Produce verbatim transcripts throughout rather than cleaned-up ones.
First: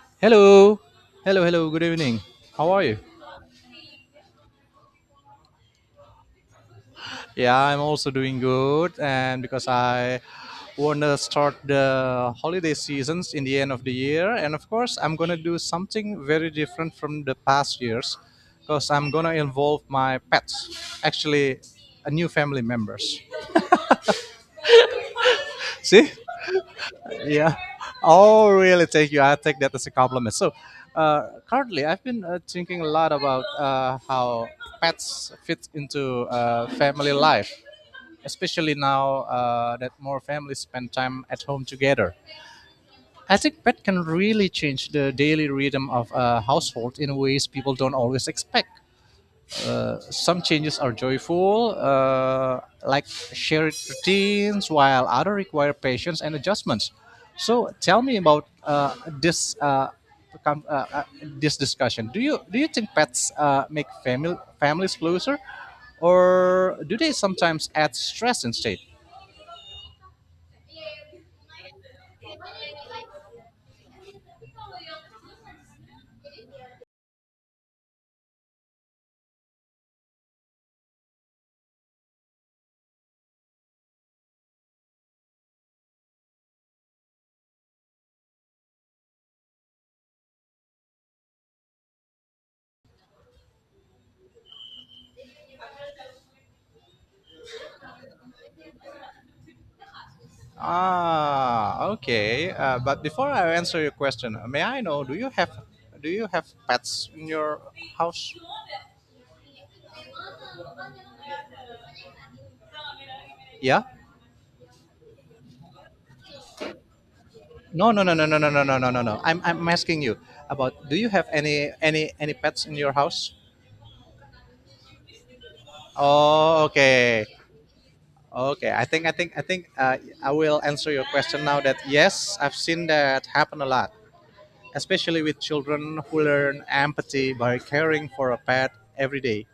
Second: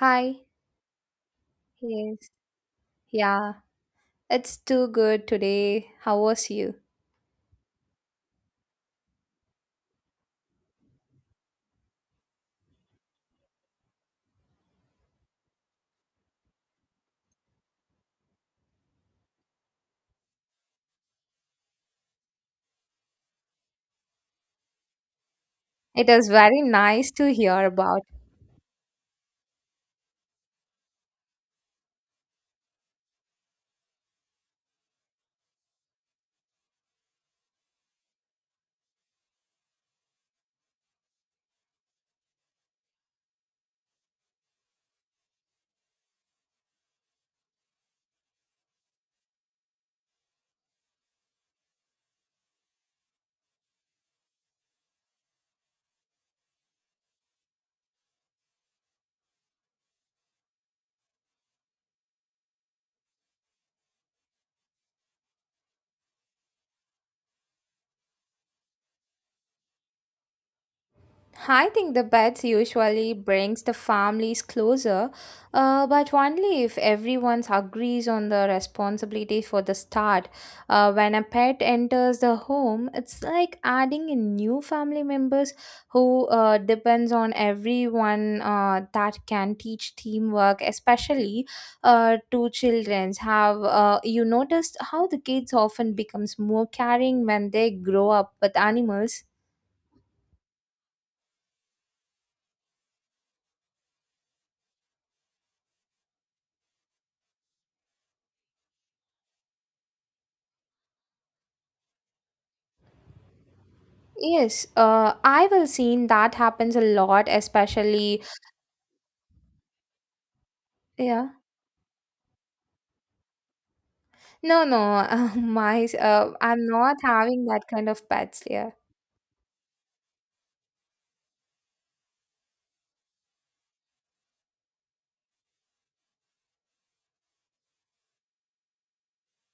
Hi. Hello. Hello, hello. Good evening. Yes. How are you? Yeah. It's too good today. How was you? Yeah, I'm also doing good. And because I want to start the holiday seasons in the end of the year, and of course, I'm going to do something very different from the past years because I'm going to involve my pets, actually, a new family members. It See? was very nice to Yeah. hear about. Oh, really? Thank you. I take that as a compliment. So, uh, currently, I've been uh, thinking a lot about uh, how pets fit into uh, family life, especially now uh, that more families spend time at home together. I think pet can really change the daily rhythm of a household in ways people don't always expect. Some changes are joyful, uh, like shared routines, while other require patience and adjustments. So tell me about uh, this uh, com- uh, uh, this discussion. Do you do you think pets uh, make family families closer, or do they sometimes add stress instead? I think the pets usually brings the families closer, uh, but only if everyone agrees on the responsibility for the start. Uh, when a pet enters the home, it's like adding in new family members who uh, depends on everyone uh, that can teach teamwork, especially uh, to childrens. Have uh, you noticed how the kids often becomes more caring when they grow up with animals? Ah, okay. Uh, but before I answer your question, may I know do you have do you have pets in your house? Yeah. Yes, uh, I will seen that happens a lot, No, no, no, especially no, no, no, no, no, no, no, no. I'm I'm asking you about do you have yeah. any any any pets in your house? No, no, my uh, Oh, I'm not okay. having that kind of pets. Okay. Yeah. I think I think I think uh, I will answer your question now that yes, I've seen that happen a lot, especially with children who learn empathy by caring for a pet every day.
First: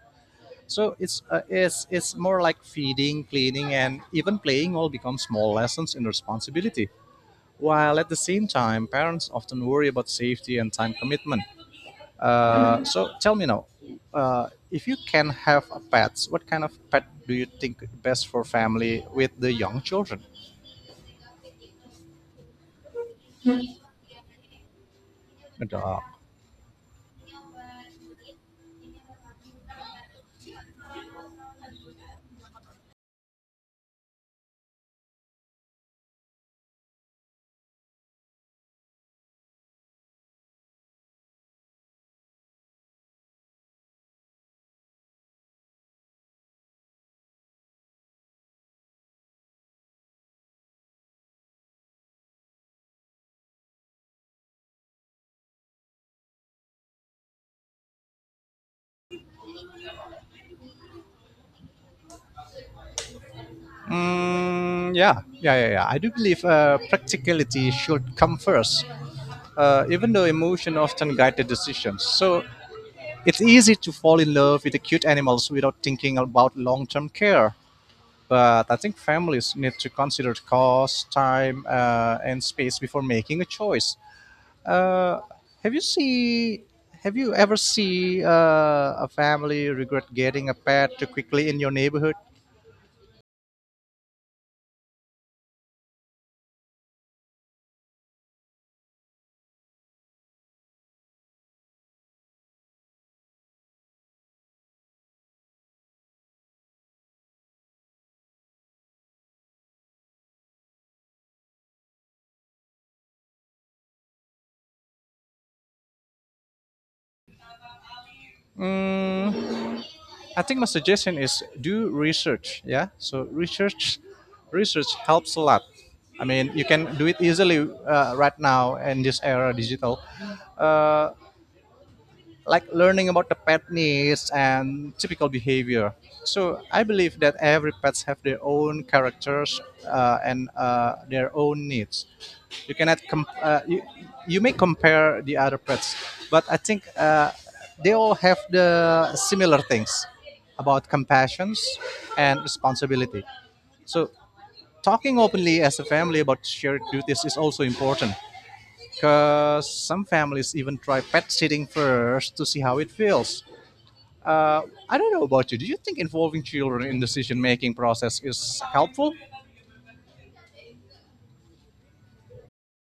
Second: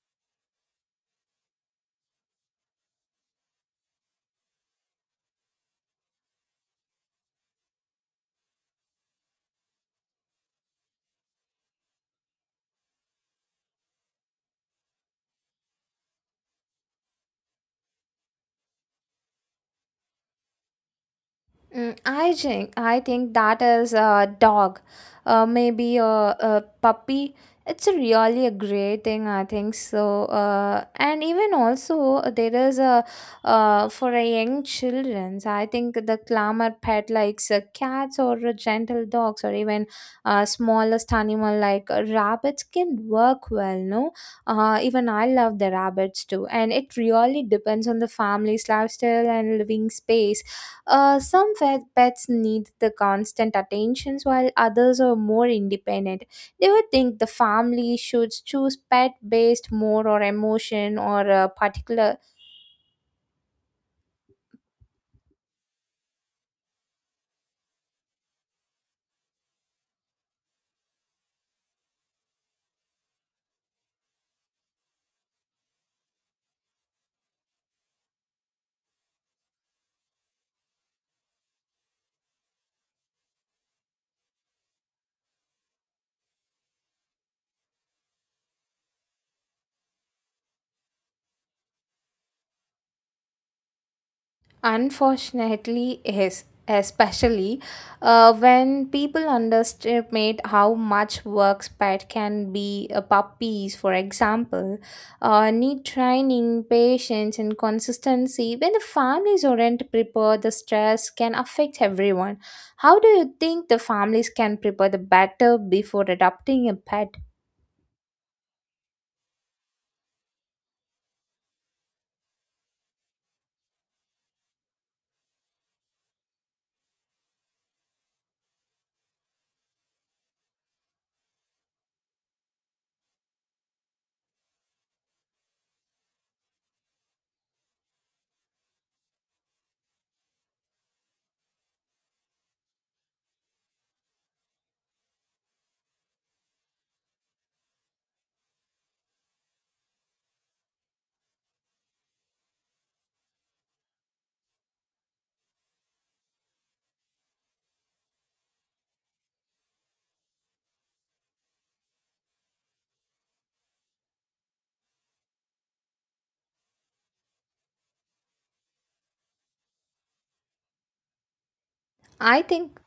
So it's uh, it's it's more like feeding, cleaning and even playing all become small lessons in responsibility. While at the same time, parents often worry about safety and time commitment. Uh, so tell me now, uh, if you can have a pet, what kind of pet do you think best for family with the young children? Mm, I think I think that is a dog, uh, A maybe dog. a, a puppy. It's a really a great thing, I think so. Uh, and even also there is a uh, for a young childrens. I think the clamor pet likes uh, cats or uh, gentle dogs or even uh, smallest animal like uh, rabbits can work well. No, uh, even I love the rabbits too, and it really depends on the family's lifestyle and living space. Uh, some fe- pets need the constant attentions while others are more independent. They would think the family should choose pet based more or emotion or a particular. Mm, yeah, yeah, yeah, yeah. I do believe uh, practicality should come first, uh, even though emotion often guide the decisions. So it's easy to fall in love with the cute animals without thinking about long-term care. But I think families need to consider cost, time, uh, and space before making a choice. Uh, have you see? Have you ever see uh, a family regret getting a pet too quickly in your neighborhood? Unfortunately, yes, especially uh, when people underestimate how much work pet can be. Uh, puppies, for example, uh, need training, patience, and consistency. When the families aren't prepared, the stress can affect everyone. How do you think the families can prepare the better before adopting a pet? I think my suggestion is do research. Yeah, so research, research helps a lot. I mean, you can do it easily uh, right now in this era digital. Uh, like learning about the pet needs and typical behavior. So I believe that every pets have their own characters uh, and uh, their own needs. You cannot com- uh, you, you may compare the other pets, but I think uh, they all have the similar things about compassions and responsibility. So talking openly as a family about shared duties is also important because some families even try pet sitting first to see how it feels. uh, I don't know about you. Do you think involving children in decision making process is helpful? I think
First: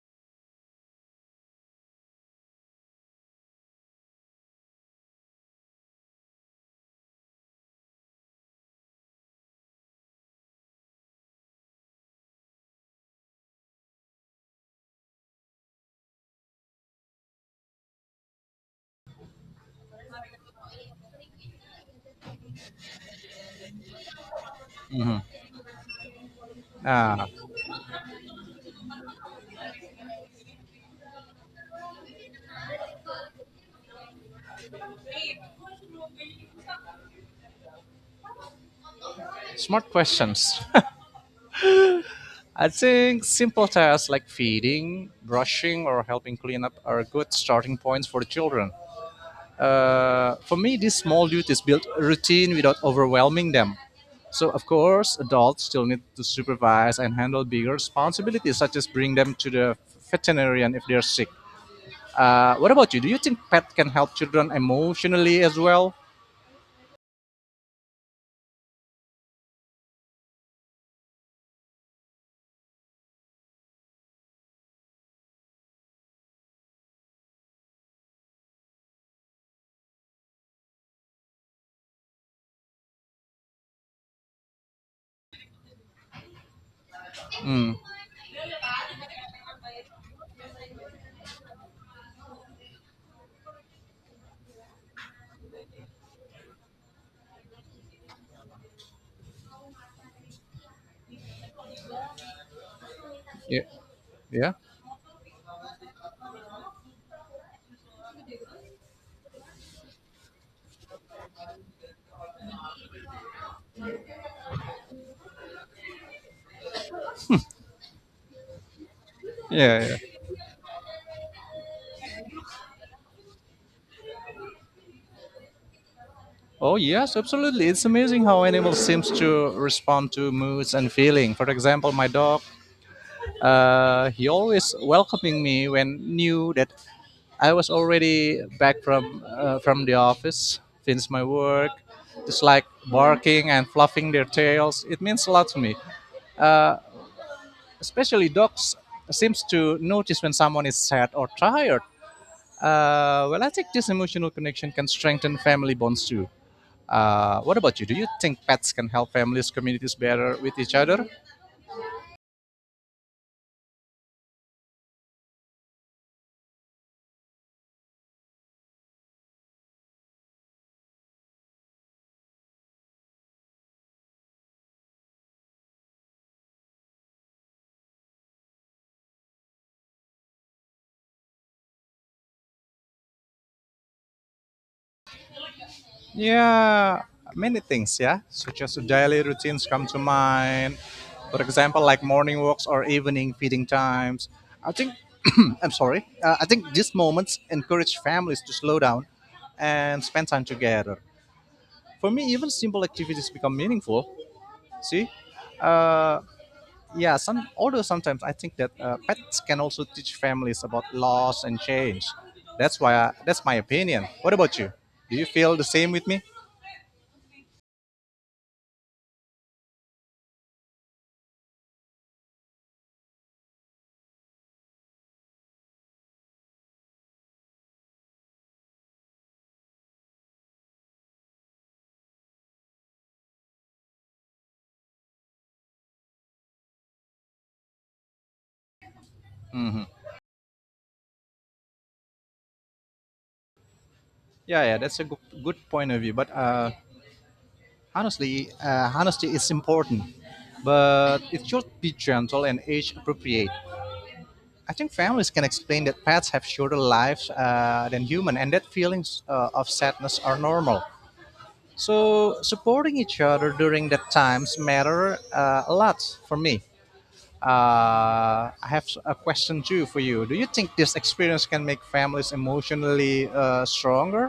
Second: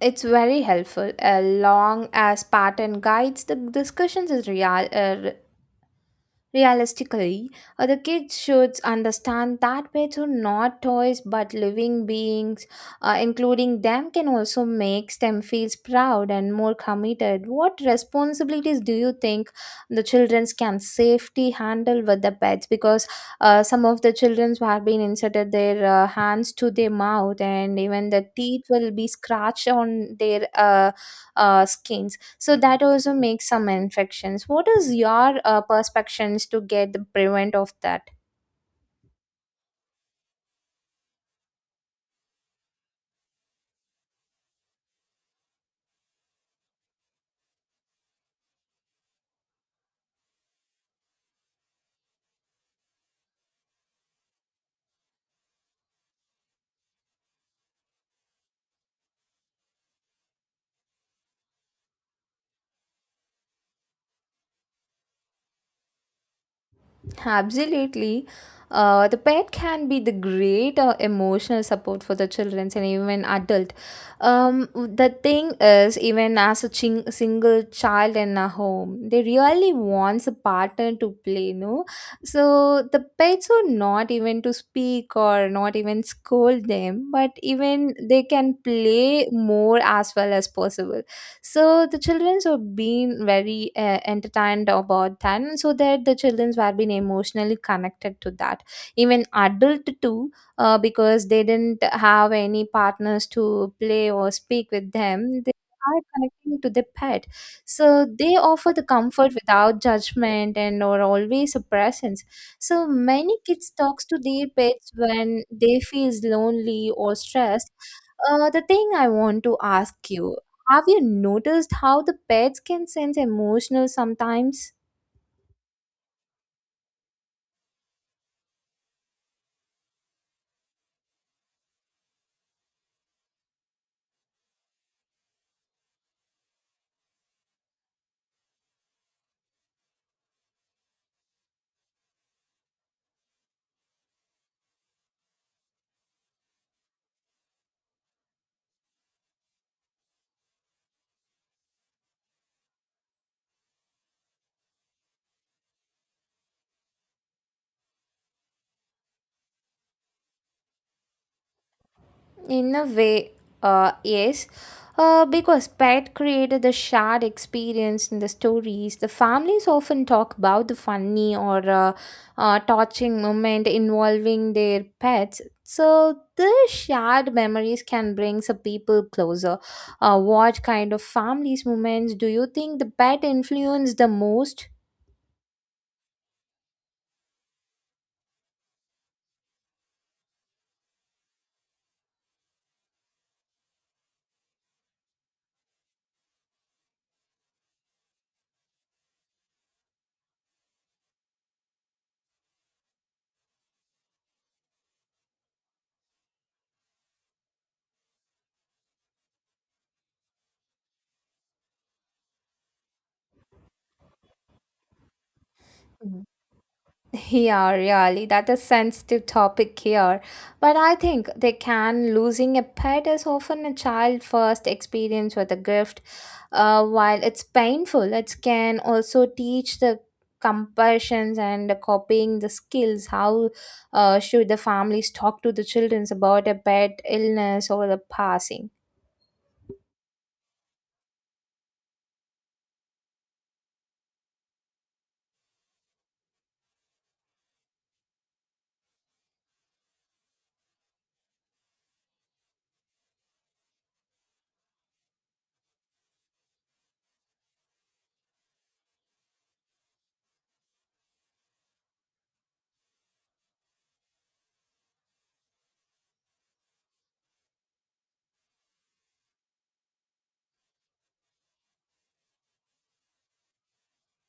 it's very helpful. Uh, long as pattern guides, the discussions is real. Uh, Realistically, uh, the kids should understand that pets are not toys but living beings. Uh, including them can also make them feel proud and more committed. What responsibilities do you think the children can safely handle with the pets? Because uh, some of the children who have been inserted their uh, hands to their Ah, mouth and even the teeth will be scratched on their uh, uh, skins, so that also makes some infections. What is your uh, perspectives to get the prevent of that? smart questions. I think simple tasks like feeding, brushing, or helping clean up are good starting points for the children. Uh, for me, these small duties build a routine without overwhelming them. So, of course, adults still need to supervise and handle bigger responsibilities, such as bring them to the veterinarian if they're sick. Uh, what about you? Do you think pet can help children emotionally as well? Absolutely. Uh, the pet can be the great uh, emotional support for the children and even adult. Um, the thing is, even as a ching- single child in a home, they really wants a partner to play, no? So the pets are not even to speak or not even scold them, but even they can play more as well as possible. So the childrens were being very uh, entertained about that, and so that the childrens were being emotionally connected to that. Even adult too, uh, because they didn't have any partners Yeah. to play or Yeah, speak with them. They are connecting to the pet, so they offer the comfort without judgment and or always a presence. So many kids talks to their pets when they feels lonely or stressed. Uh, the thing I want to yeah, ask yeah. you, have you noticed how the pets can sense emotional sometimes? Oh, yes, absolutely. It's amazing how animals seems to respond to moods and feeling. For example, my dog, uh, he always welcoming me when knew that I was already back from uh, from the office, finished my work. Just like barking and fluffing their tails, it means a lot to me. Especially dogs seems to notice when someone is sad or tired. Uh, well, I think this emotional connection can strengthen family bonds too. Uh, what about you? Do you think pets can help families, communities better with each other? In a way, uh, yes. Uh, because pet created the shared experience in the stories. The families often talk about the funny or uh, uh, touching moment involving their pets. So the shared memories can bring some people closer. Uh, what kind of families moments do you think the pet influenced the most? Yeah, many things, yeah. Such as daily routines come to mind. For example, like morning walks or evening feeding times. I think, I'm sorry, uh, I think these moments encourage families to slow down and spend time together. For me, even simple activities become meaningful. See, uh, yeah, some, although sometimes I think that uh, pets can also teach families about loss and change. That's why I, that's my opinion. What about you? Do you feel the same with me? Yeah, really, that is sensitive topic here. But I think they can. Losing a pet is often a child first experience with a gift. Uh, while it's painful, it can also teach the compassions and copying the skills. How uh, should the families talk to the children about a pet illness or the passing? Yeah, yeah, that's a good, good point of view, but uh, honestly uh, honesty is important, but it should be gentle and age appropriate. I think families can explain that pets have shorter lives uh, than human, and that feelings uh, of sadness are normal. So supporting each other during that times matter uh, a lot for me. Uh, I have a question too for you. Do you think this experience can make families emotionally uh, stronger?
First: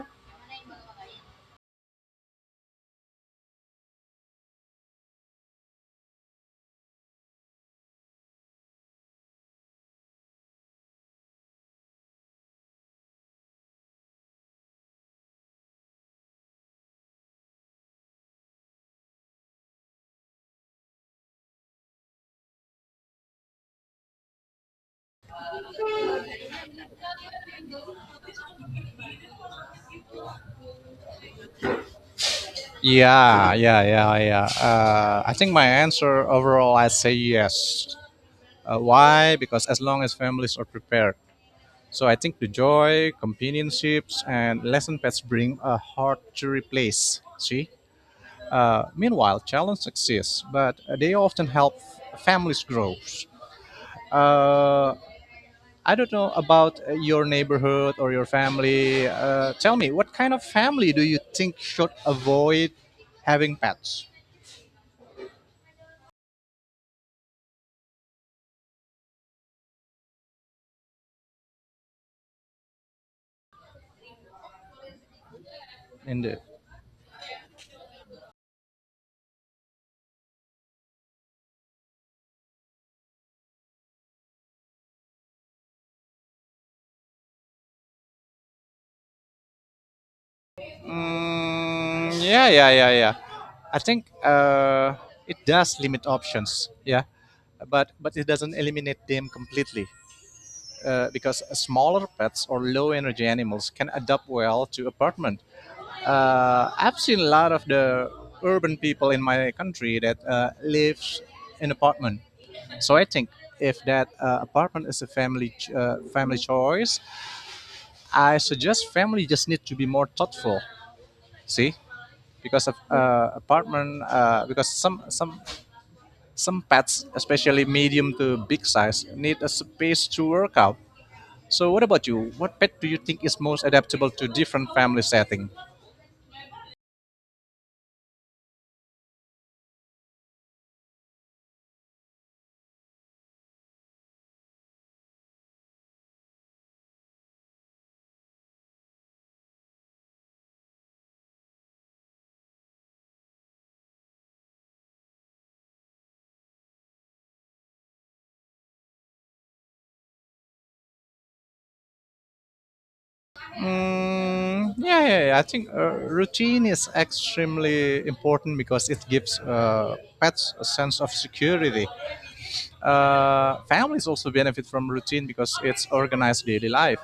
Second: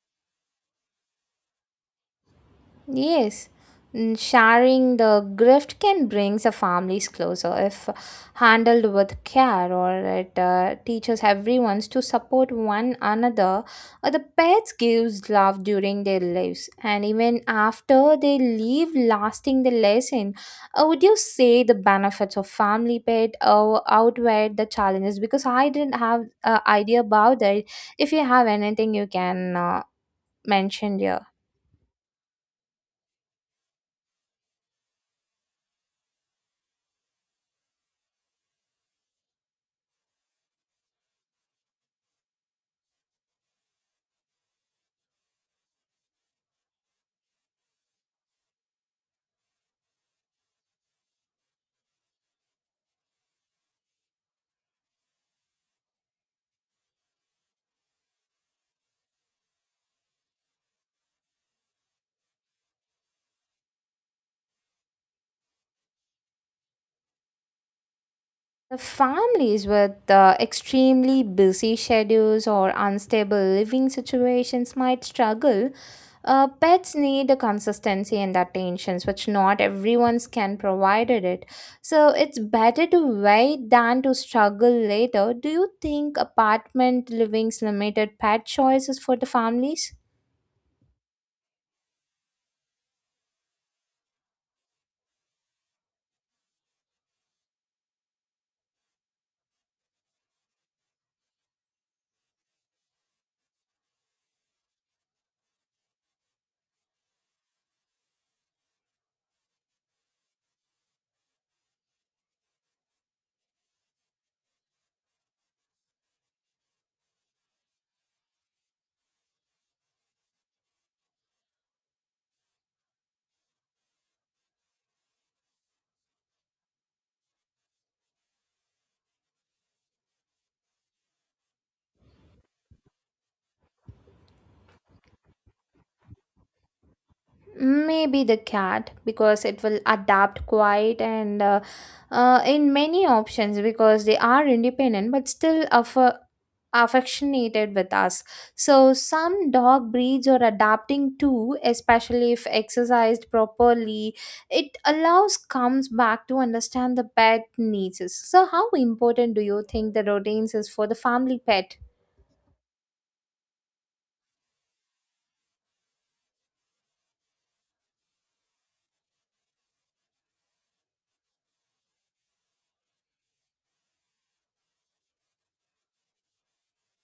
Yes, mm, sharing the gift can brings the families closer if handled with care, or it uh, teaches everyone to support one another. Uh, the pets gives love during their lives, and even after they leave, lasting the lesson. Uh, would you say the benefits of family pet uh, outweigh the challenges? Because I didn't have uh, idea about that. If you have anything, you can uh, mention here. Yeah, yeah, yeah, yeah. Uh, I think my answer overall, I say yes. Uh, why? Because as long as families are prepared. So I think the joy, companionships, and lesson pets bring a hard to replace. See? Uh, meanwhile, challenges exist, but uh, they often help families grow. Uh, I don't know about uh, your neighborhood or your family. Uh, tell me, what kind of family do you think should avoid having pets? The families with uh, extremely busy schedules or unstable living situations might struggle. Indeed. Uh, pets need a consistency and attentions, which not everyone's can provide it. So it's better to wait than to struggle later. Do you think apartment living's limited pet choices for the families? Mm, yeah, yeah, yeah, yeah. I think uh, it does limit options. Yeah, but but it doesn't eliminate them completely uh, because smaller pets or low energy animals can adapt well to apartment. uh, I've seen a lot of the urban people in my country that uh, lives in apartment. So I think if that uh, apartment is a family ch- uh, family choice, I suggest family just need to be more thoughtful. See, because of uh, apartment, uh, because some some some pets, especially medium to big size, need a space to work out. So what about you? What pet do you think is most adaptable to different family setting? Maybe the cat because it will adapt quite and uh, uh, in many options because they are independent but still aff- affectionated with us. So some dog breeds are adapting too, especially if exercised properly. It allows comes back to understand the pet needs. So how important do you think the routines is for the family pet? Mm, yeah, yeah, yeah. I think uh, routine is extremely important because it gives uh, pets a sense of security. Uh, families also benefit from routine because it's organized daily life.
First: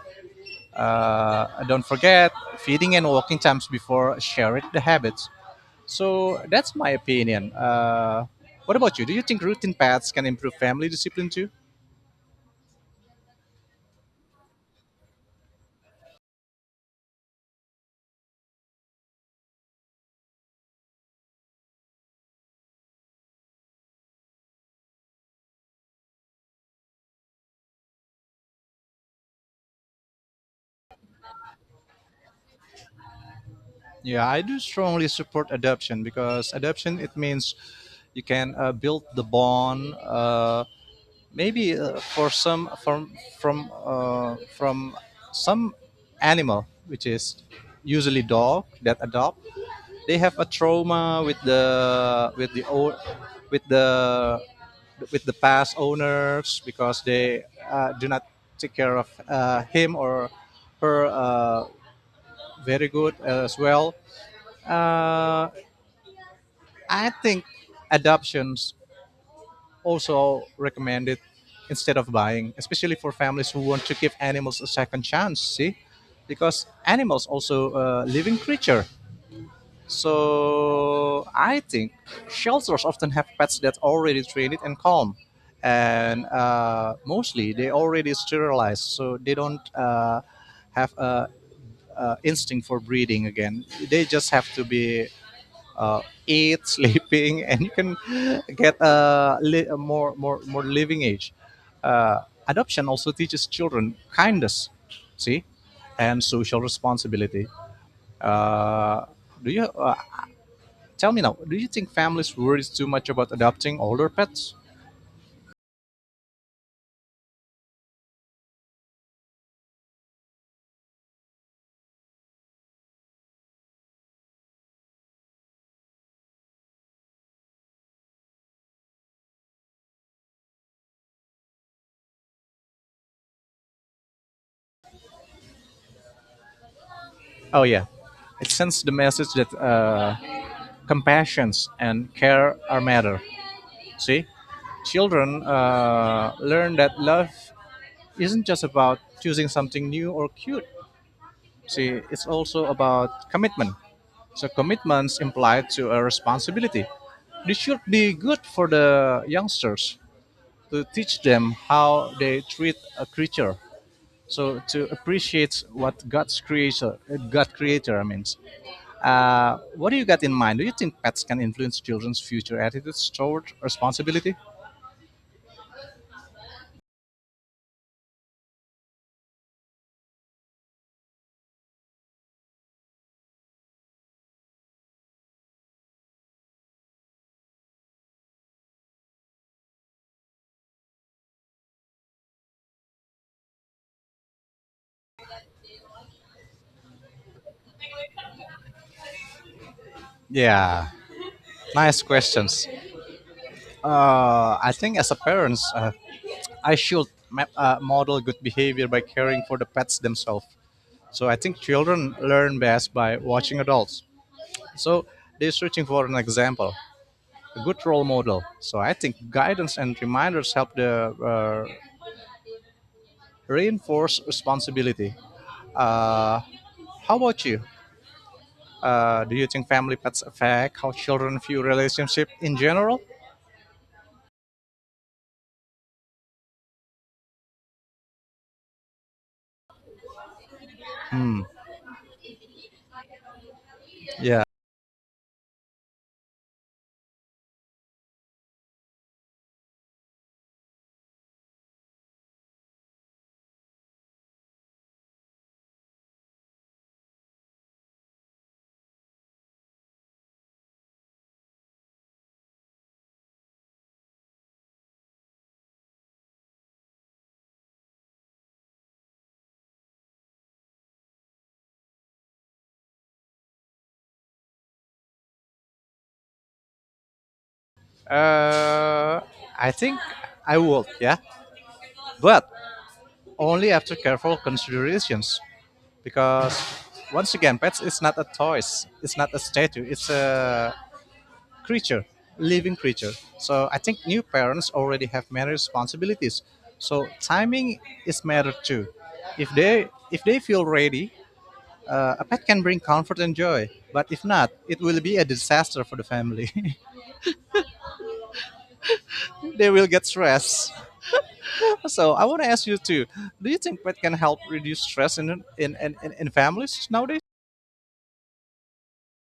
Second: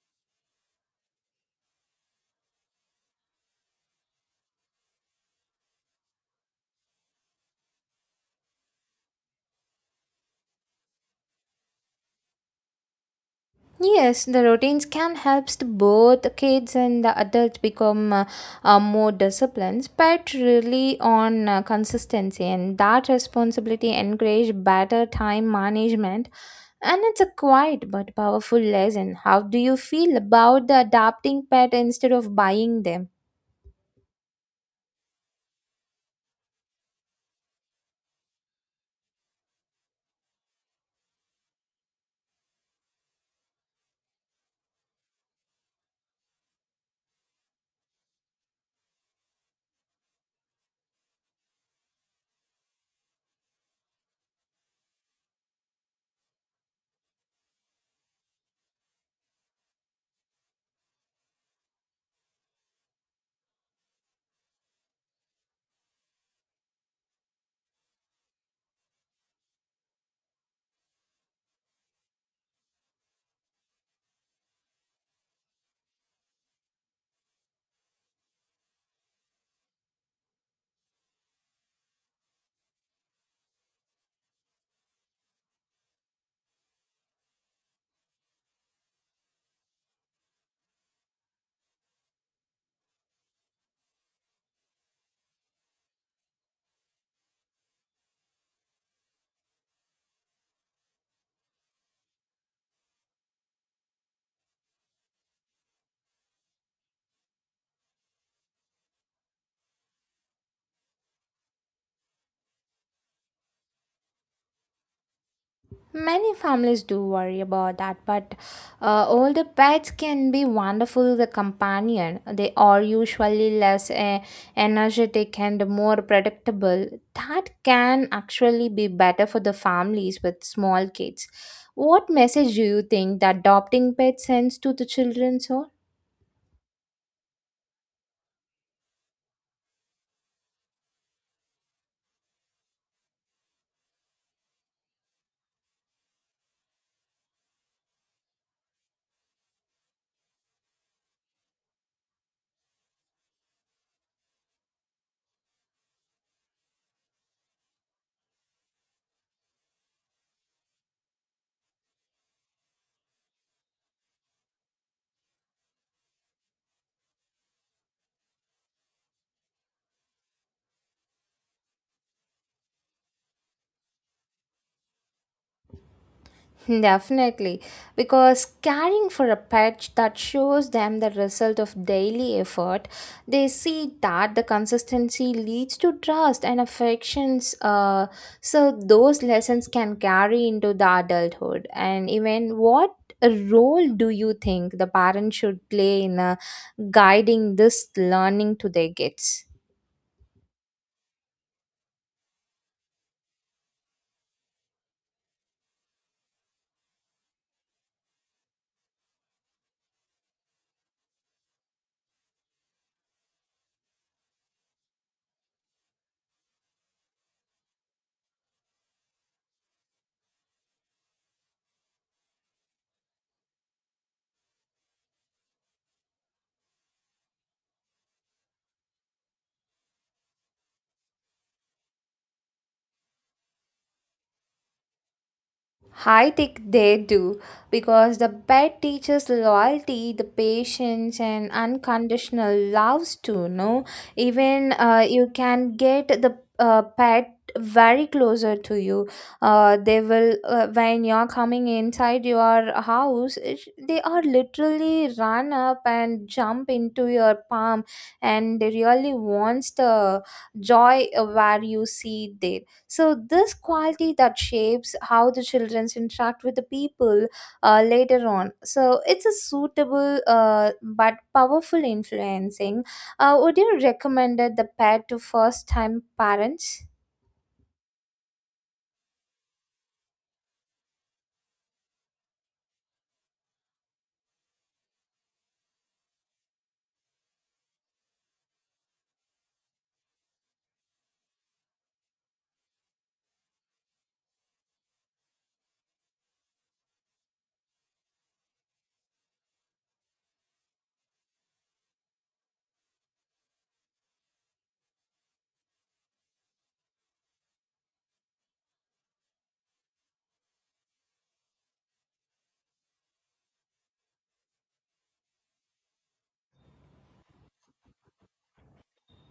Uh, don't forget feeding and walking times before sharing the habits. So that's my opinion. Uh, what about you? Do you think routine pets can improve family discipline too? Yes, the routines can help both kids and the adults become uh, uh, more disciplined, but really on uh, consistency and that responsibility encourage better time management. And it's a quiet but powerful lesson. How do you feel about the adapting pet instead of buying them? Yeah, I do strongly support adoption because adoption it means you can uh, build the bond. Uh, maybe uh, for some from from uh, from some animal, which is usually dog that adopt, they have a trauma with the with the old with the with the past owners because they uh, do not take care of uh, him or her uh, very good as well. Uh, I think adoptions also recommended instead of buying, especially for families who want to give animals a second chance. See, because animals also a living creature. So I think shelters often have pets that already trained and calm, and uh, mostly they already sterilized, so they don't uh, have a, a instinct for breeding again. They just have to be uh, eat, sleeping, and you can get a, li- a more more more living age. Uh, adoption also teaches children kindness, see, and social responsibility. Uh, do you uh, tell me now? Do you think families worry too much about adopting older pets? Many families do worry about that, but uh, older pets can be wonderful the companion. They are usually less eh, energetic and more predictable. That can actually be better for the families with small kids. What message do you think that adopting pets sends to the children? So Oh yeah, it sends the message that uh, compassion and care are matter. See, children uh, learn that love isn't just about choosing something new or cute. See, it's also about commitment. So commitments imply to a responsibility. This should be good for the youngsters to teach them how they treat a creature. So to appreciate what God's creator, God creator means. Uh, what do you got in mind? Do you think pets can influence children's future attitudes toward responsibility? definitely, because caring for a pet that shows them the result of daily effort, they see that the consistency leads to trust and affections. Uh, so those lessons can carry into the adulthood. And even what role do you think the parents should play in uh, guiding this learning to their kids? Yeah, nice questions. Uh, I think as a parents, uh, I should ma- uh, model good behavior by caring for the pets themselves. So I think children learn best by watching adults. So they're searching for an example, a good role model. So I think guidance and reminders help the uh, reinforce responsibility. Uh, how about you? Uh, do you think family pets affect how children view relationship in general? I think they do because the pet teaches loyalty, the patience, Hmm. and unconditional loves too. No, Yeah. even uh, you can get the uh, pet very closer to you. Uh, they will uh, when you're coming inside your house, it, they are literally run up and jump into your palm, and they really wants the joy uh, where you see them, so this quality that shapes how the children interact with the people uh, later on. So, it's a suitable uh, but powerful influencing. Uh, would you recommend it the pet to first time parents? Uh, I think I would. Yeah, but only after careful considerations, because once again pets is not a toys, it's not a statue, it's a creature, living creature. So I think new parents already have many responsibilities, so timing is matter too. If they if they feel ready, uh, a pet can bring comfort and joy, but if not it will be a disaster for the family. They will get stressed. So I want to ask you too, do you think pet can help reduce stress in in in, in in families nowadays?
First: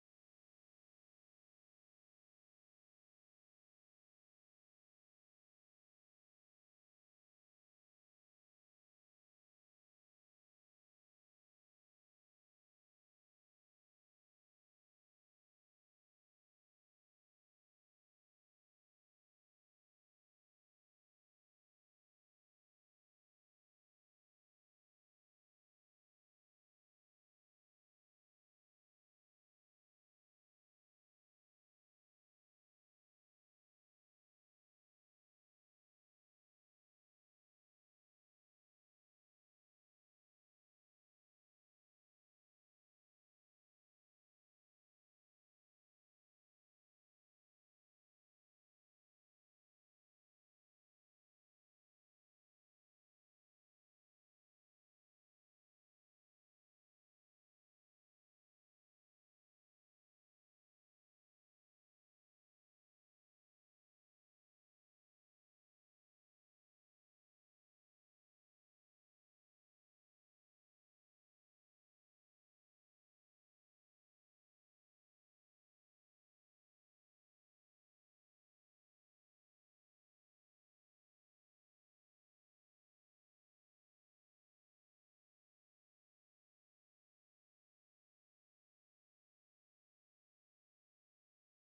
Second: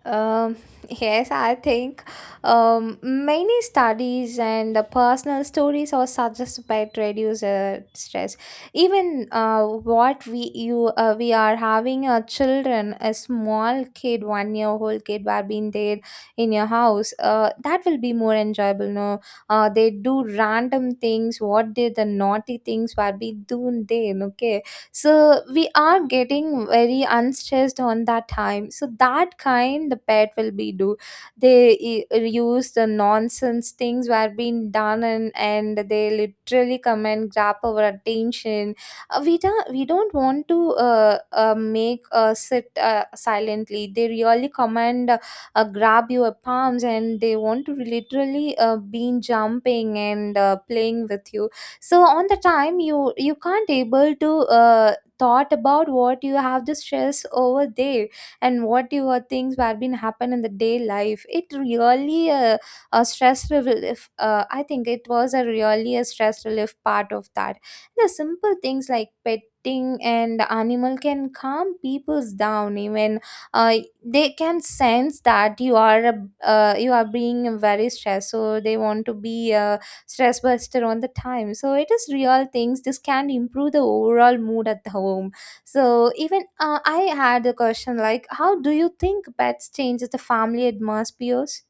Um, yes, I think um, many studies and the personal stories are suggested by to reduce uh, stress. Even uh, what we you uh, we are having a children, a small kid, one year old kid, were being there in your house. Uh, that will be more enjoyable. No, uh, they do random things. What did the naughty things were be doing there? Okay, so we are getting very unstressed on that time, so that kind the pet will be do they e- use the nonsense things were being done, and, and they literally come and grab our attention. Uh, we don't we don't want to uh, uh, make uh, sit uh, silently. They really come and uh, uh, grab your palms and they want to literally uh, be jumping and uh, playing with you. So on the time you you can't able to uh, thought about what you have the stress over there and what your things have been happen in the day life. It really uh, a stress relief. Uh, i think it was a really a stress relief part of that. The simple things like petting and animal can calm people's down even uh, they can sense that you are a- uh, you are being very stressed, so they want to be uh, stress buster on the time. So it is real things. This can improve the overall mood at the home. So even uh, I had a question like how do you think pets changes the family atmospheres?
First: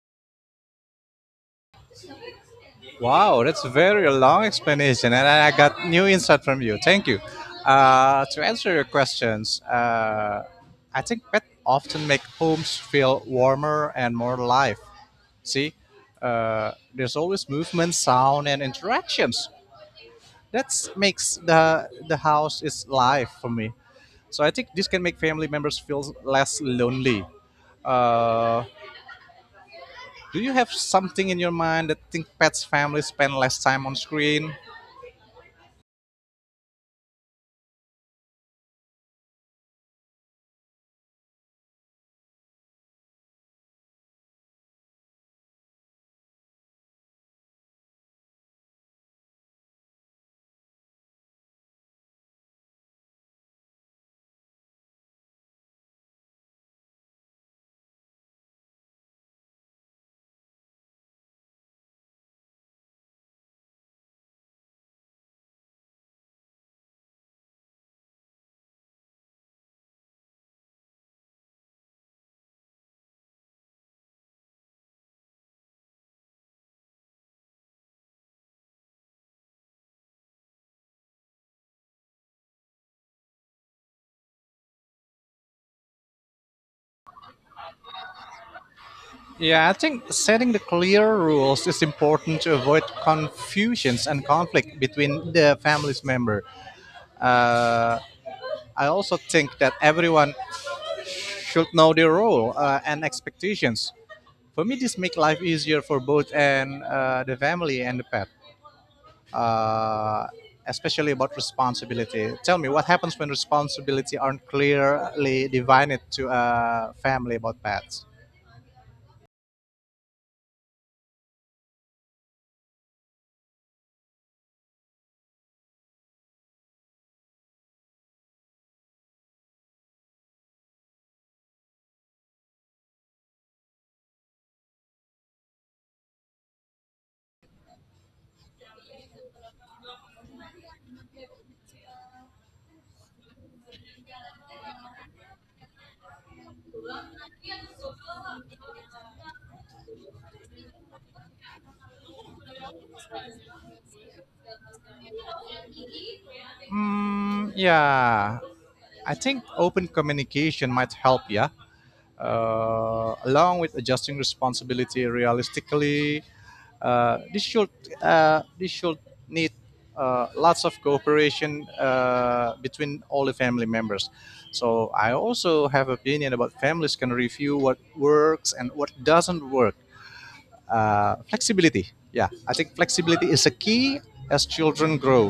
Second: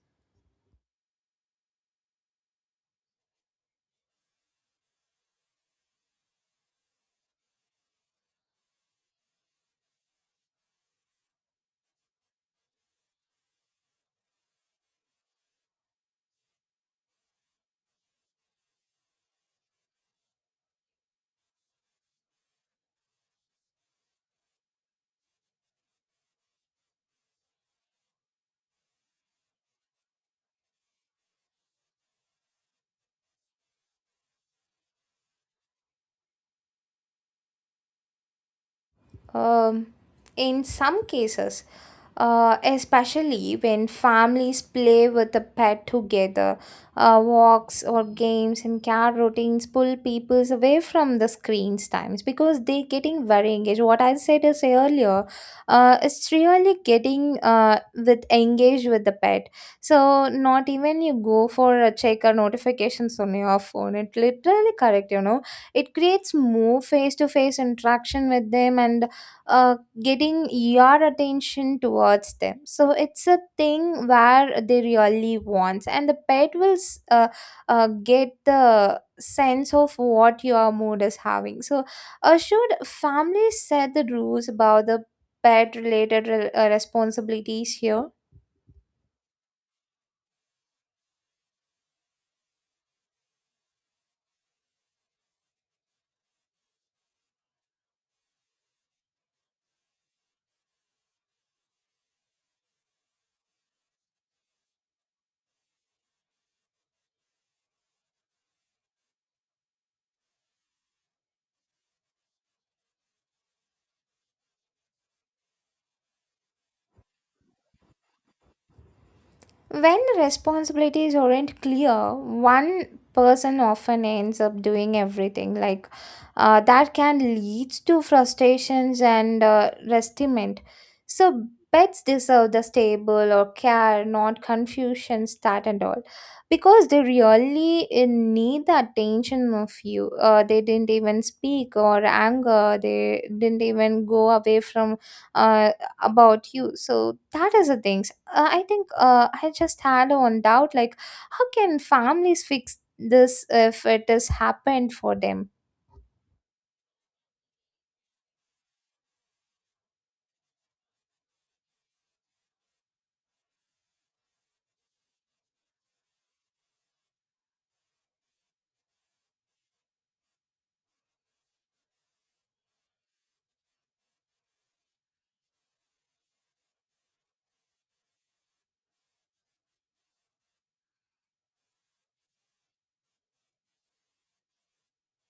Wow, that's a very long explanation, and I got new insight from you. Thank you. Uh, to answer your questions, uh, I think pets often make homes feel warmer and more alive. See, uh, there's always movement, sound, and interactions. That makes the the house is live for me. So I think this can make family members feel less lonely. Uh, do you have something in your mind that think pets families spend less time on screen? Um, in some cases, uh, especially when families play with the pet together, uh, walks or games and cat routines pull people away from the screens times because they're getting very engaged. What I said is earlier, uh, it's really getting uh, with engaged with the pet. So not even you go for a check or notifications on your phone. It literally correct, you know it creates more face to face interaction with them and uh, getting your attention towards them. So it's a thing where they really want and the pet will s- uh, uh, get the sense of what your mood is having. So uh, should families set the rules about the pet related re- uh, responsibilities here? Yeah, I think setting the clear rules is important to avoid confusions and conflict between the family's member. I also think that everyone should know their role uh, and expectations. For me, this makes life easier for both and uh, the family and the pet, uh, especially about responsibility. Tell me, what happens when responsibility aren't clearly divided to a family about pets? When responsibilities aren't clear, one person often ends up doing everything. Like uh, that can lead to frustrations and uh, restiment. So pets deserve the stable or care, not confusion, that and all, because they really uh, need the attention of you. Uh, they didn't even speak or anger. They didn't even go away from uh, about you. So that is the things. Uh, i think uh, I just had one doubt like how can families fix this if it has happened for them? Mm, yeah, I think open communication might help. Yeah, uh, along with adjusting responsibility realistically. Uh, this should uh, this should need uh, lots of cooperation uh, between all the family members. So I also have opinion about families can review what works and what doesn't work. Uh, flexibility, yeah, I think flexibility is a key as children grow.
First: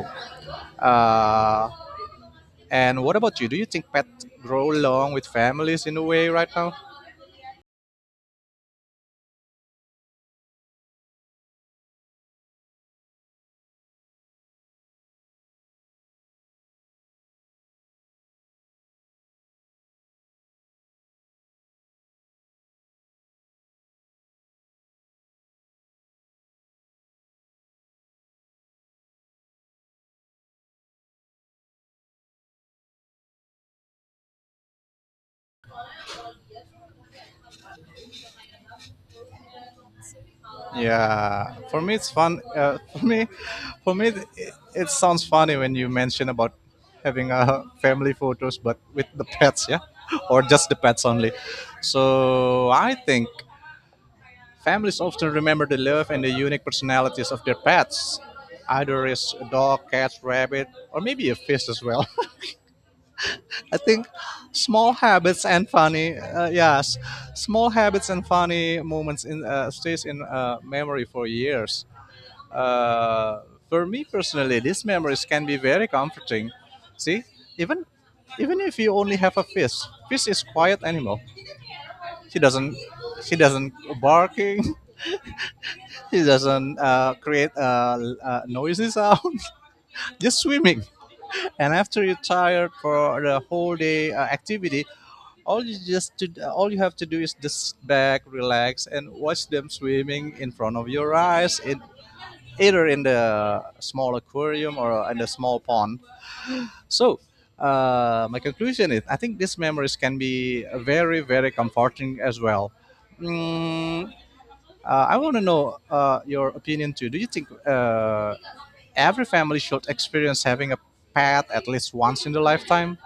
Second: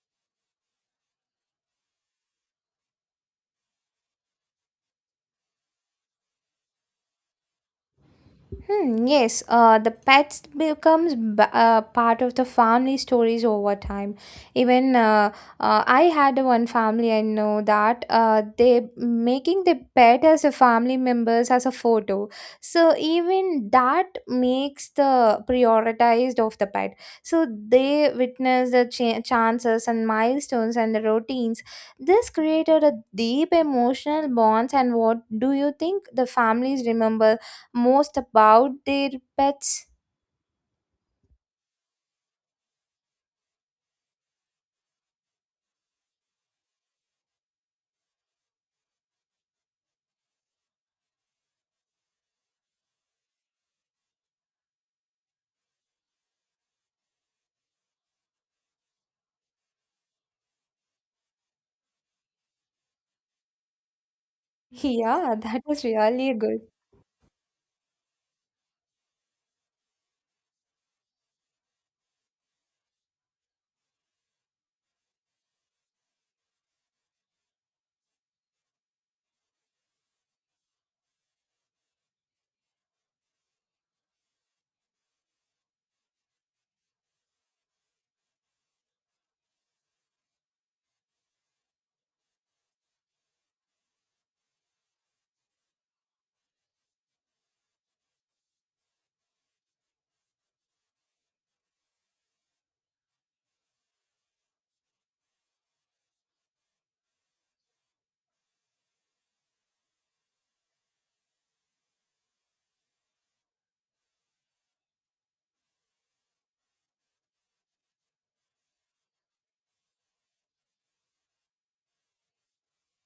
Uh, and what about you? Do you think pets grow along with families in a way right now? Hmm, yes, uh, the pets becomes b- uh, part of the family stories over time. Even uh, uh, I had one family I know that uh, they making the pet as a family members as a photo. So even that makes the prioritized of the pet. So they witness the cha- chances and milestones and the routines. This created a deep emotional bonds. And what do you think the families remember most about their pets? Yeah, for me it's fun. Uh, for me, for me, it, it sounds funny when you mention about having a family photos, but with the pets, yeah, or just the pets only. So I think families often remember the love and the unique personalities of their pets. Either it's a dog, cat, rabbit, or maybe a fish as well. I think small Yeah, habits that and was funny, really uh, good. yes, small habits and funny moments in uh, stays in uh, memory for years. Uh, for me personally, these memories can be very comforting. See, even even if you only have a fish, fish is quiet animal. She doesn't she doesn't barking. She doesn't uh, create uh, uh, noisy sound. Just swimming. And after you're tired for the whole day uh, activity, all you just to, all you have to do is just sit back relax and watch them swimming in front of your eyes in either in the small aquarium or in the small pond. So, uh, my conclusion is I think these memories can be very, very comforting as well. Mm, uh, I want to know uh, your opinion too. Do you think uh, every family should experience having a pet at least once in their lifetime?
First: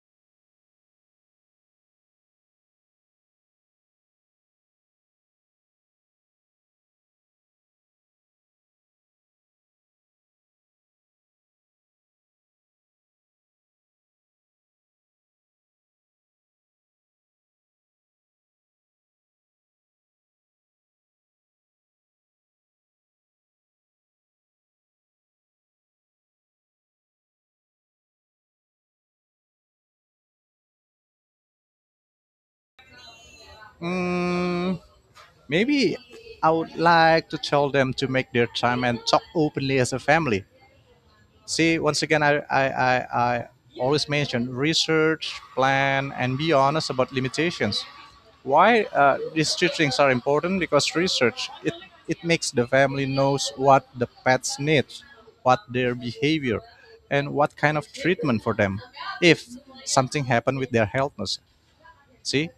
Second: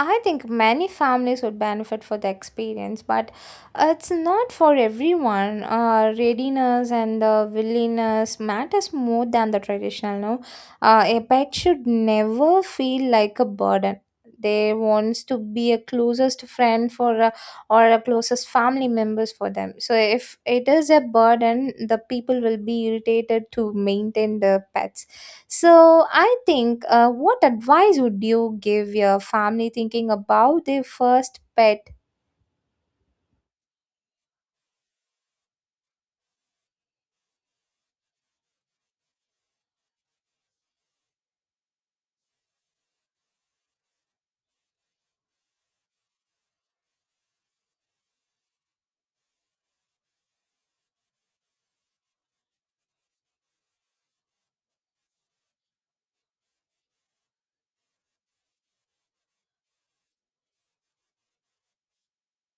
I think many families would benefit for the experience, but it's not for everyone. Uh, readiness and the willingness matters more than the traditional. No, uh, a pet should never feel like a burden. They wants to be a closest friend for uh, or a closest family members for them. So if it is a burden, the people will be irritated to maintain the pets. So I think, uh, what advice would you give your family thinking about their first pet? Mm, maybe I would like to tell them to make their time and talk openly as a family. See, once again, I, I, I, I always mention research, plan, and be honest about limitations. Why uh, these two things are important? Because research, it, it makes the family knows what the pets need, what their behavior, and what kind of treatment for them if something happened with their healthness. See,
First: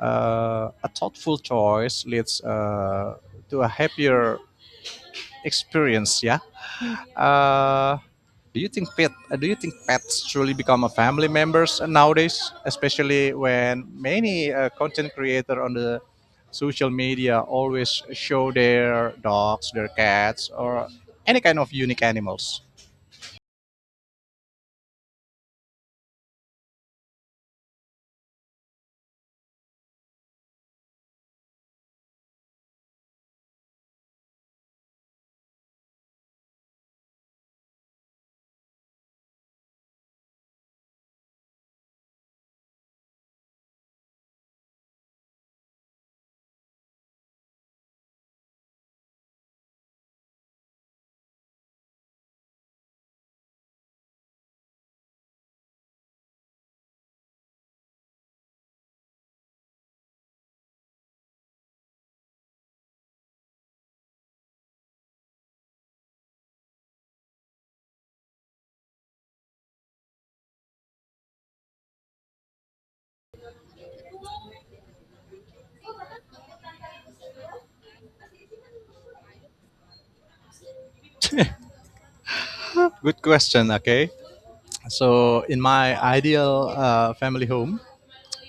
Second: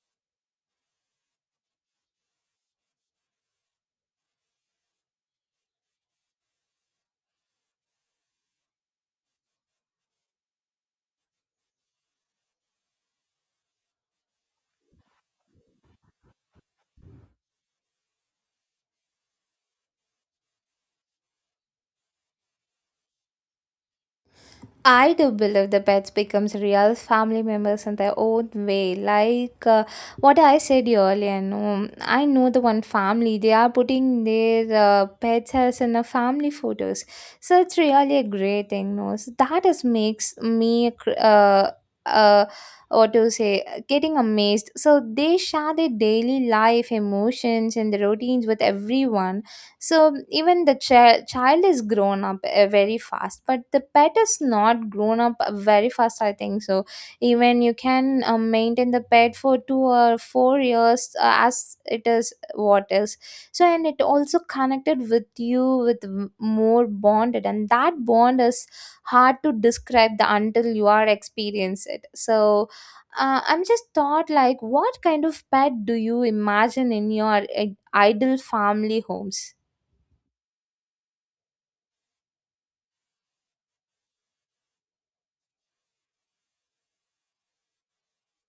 uh, a thoughtful choice leads uh, to a happier experience, yeah? Uh, do you think pet? uh, do you think pets truly become a family members nowadays, especially when many uh, content creator on the social media always show their dogs, their cats, or any kind of unique animals? I do believe the pets becomes real family members in their own way. Like, uh, what I said earlier, no, I know the one family they are putting their uh, pets as in a family photos, so it's really a great thing. No, so that is makes me cr- uh uh what to say, getting amazed. So they share their daily life, emotions, and the routines with everyone, so even the chi- child is grown up uh, very fast, but the pet is not grown up uh, very fast, I think so. Even you can uh, maintain the pet for two or four years, uh, as it is what is. So, and it also connected with you with m- more bonded, and that bond is hard to describe the until you are experience it, so uh, i'm just thought like what kind of pet do you imagine in your uh, ideal family homes? Good question. Okay, so in my ideal uh, family home,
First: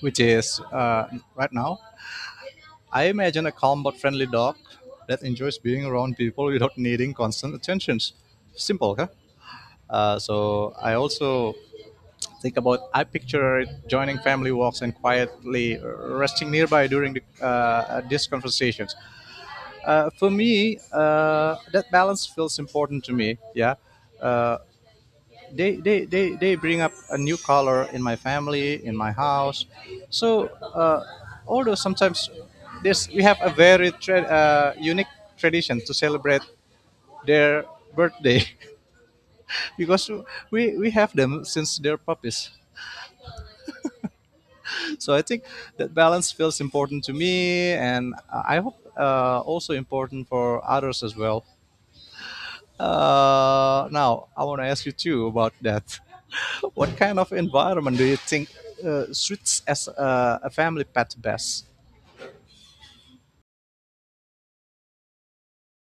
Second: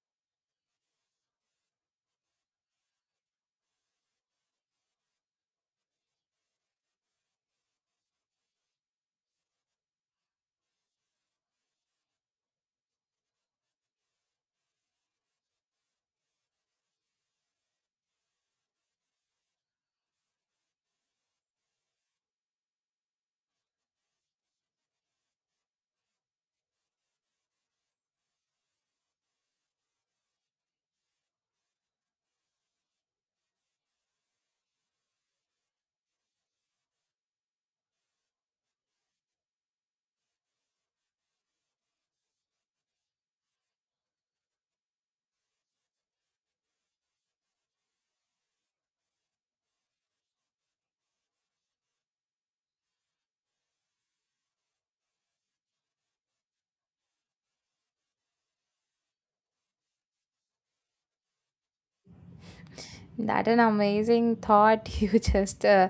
which is uh, right now, I imagine a calm but friendly dog that enjoys being around people without needing constant attentions. Simple, huh? Uh, so I also think about I picture joining family walks and quietly resting nearby during the, uh, these conversations. Uh, for me, uh, that balance feels important to me. Yeah, uh, they, they they they bring up a new color in my family in my house. So, uh, although sometimes this we have a very tra- uh, unique tradition to celebrate their birthday because we we have them since they're puppies. So I think that balance feels important to me, and I hope uh, also important for others as well. Uh, now I want to ask you too about that. What kind of environment do you think uh, suits as a, a family pet best? That an amazing thought. You just uh,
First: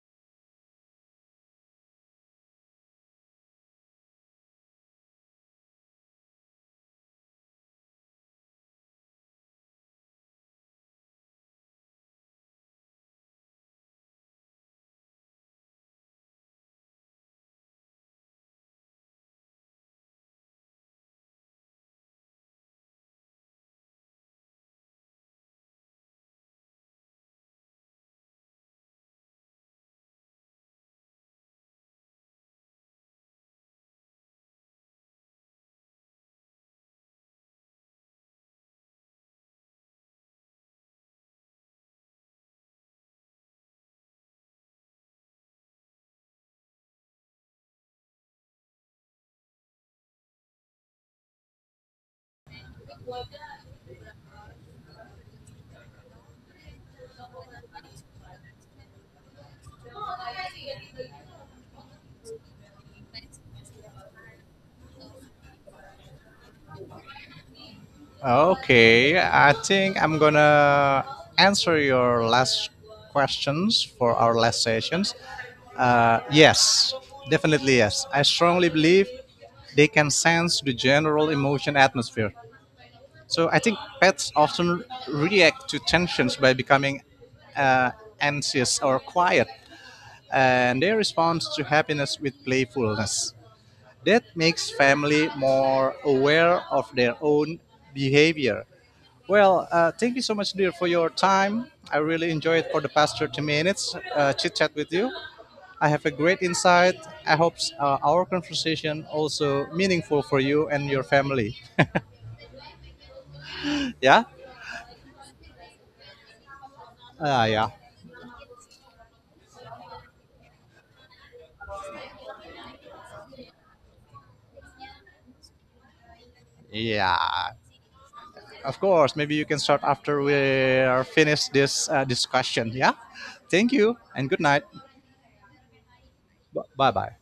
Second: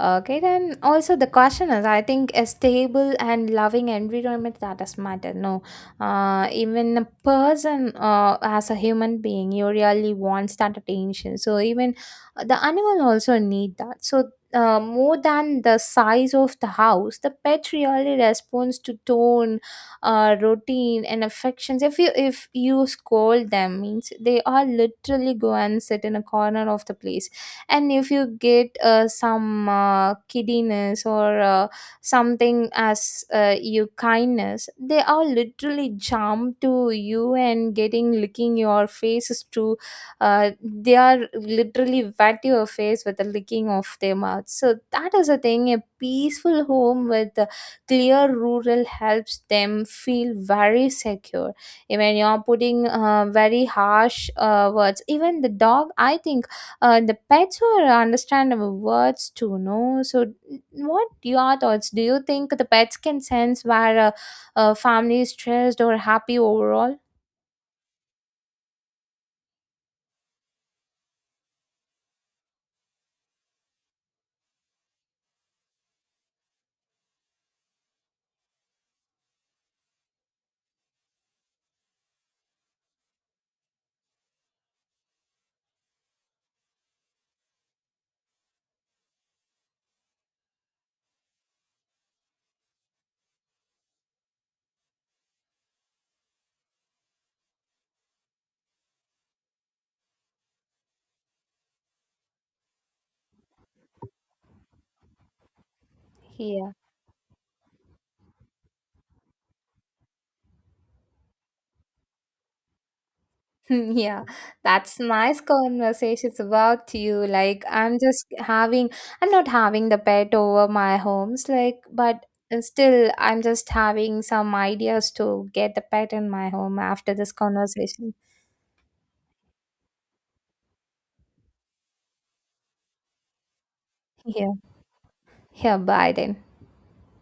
okay. Then also the question is, I think a stable and loving environment that does matter. No, uh, even a person uh, as a human being, you really wants that attention. So even the animal also need that. So. Uh, more than the size of the house, the pet really responds to tone, uh, routine and affections. If you if you scold them means they are literally go and sit in a corner of the place, and if you get uh, some uh, kiddiness or uh, something as uh, you kindness, they are literally jump to you and getting licking your faces to uh, they are literally wet your face with the licking of their mouth, so that is a thing. A peaceful home with uh, clear rural helps them feel very secure, even you're putting uh, very harsh uh, words. Even the dog, I think uh, the pets who understand our words too, no, so what your thoughts? Do you think the pets can sense where a, a family is stressed or happy overall? Okay, I think I'm gonna answer your last questions for our last sessions. Uh, yes, definitely yes. I strongly believe they can sense the general emotion atmosphere. So I think pets often react to tensions by becoming uh, anxious or quiet, and they respond to happiness with playfulness. That makes family more aware of their own behavior. Well, uh, thank you so much, dear, for your time. I really enjoyed for the past thirty minutes uh, chit chat with you. I have a great Yeah. insight. I hope uh, our conversation also meaningful for you and your family. Yeah, Yeah, that's nice conversations about you. uh, Like, yeah, I'm just having I'm not having the pet over my homes like, but uh, still I'm just having some ideas to get the pet in my home after this yeah. conversation. Of course. Maybe you can start after we are finished this uh, discussion. Yeah. Thank you and good Yeah. night. Yeah, bye then. Bye bye.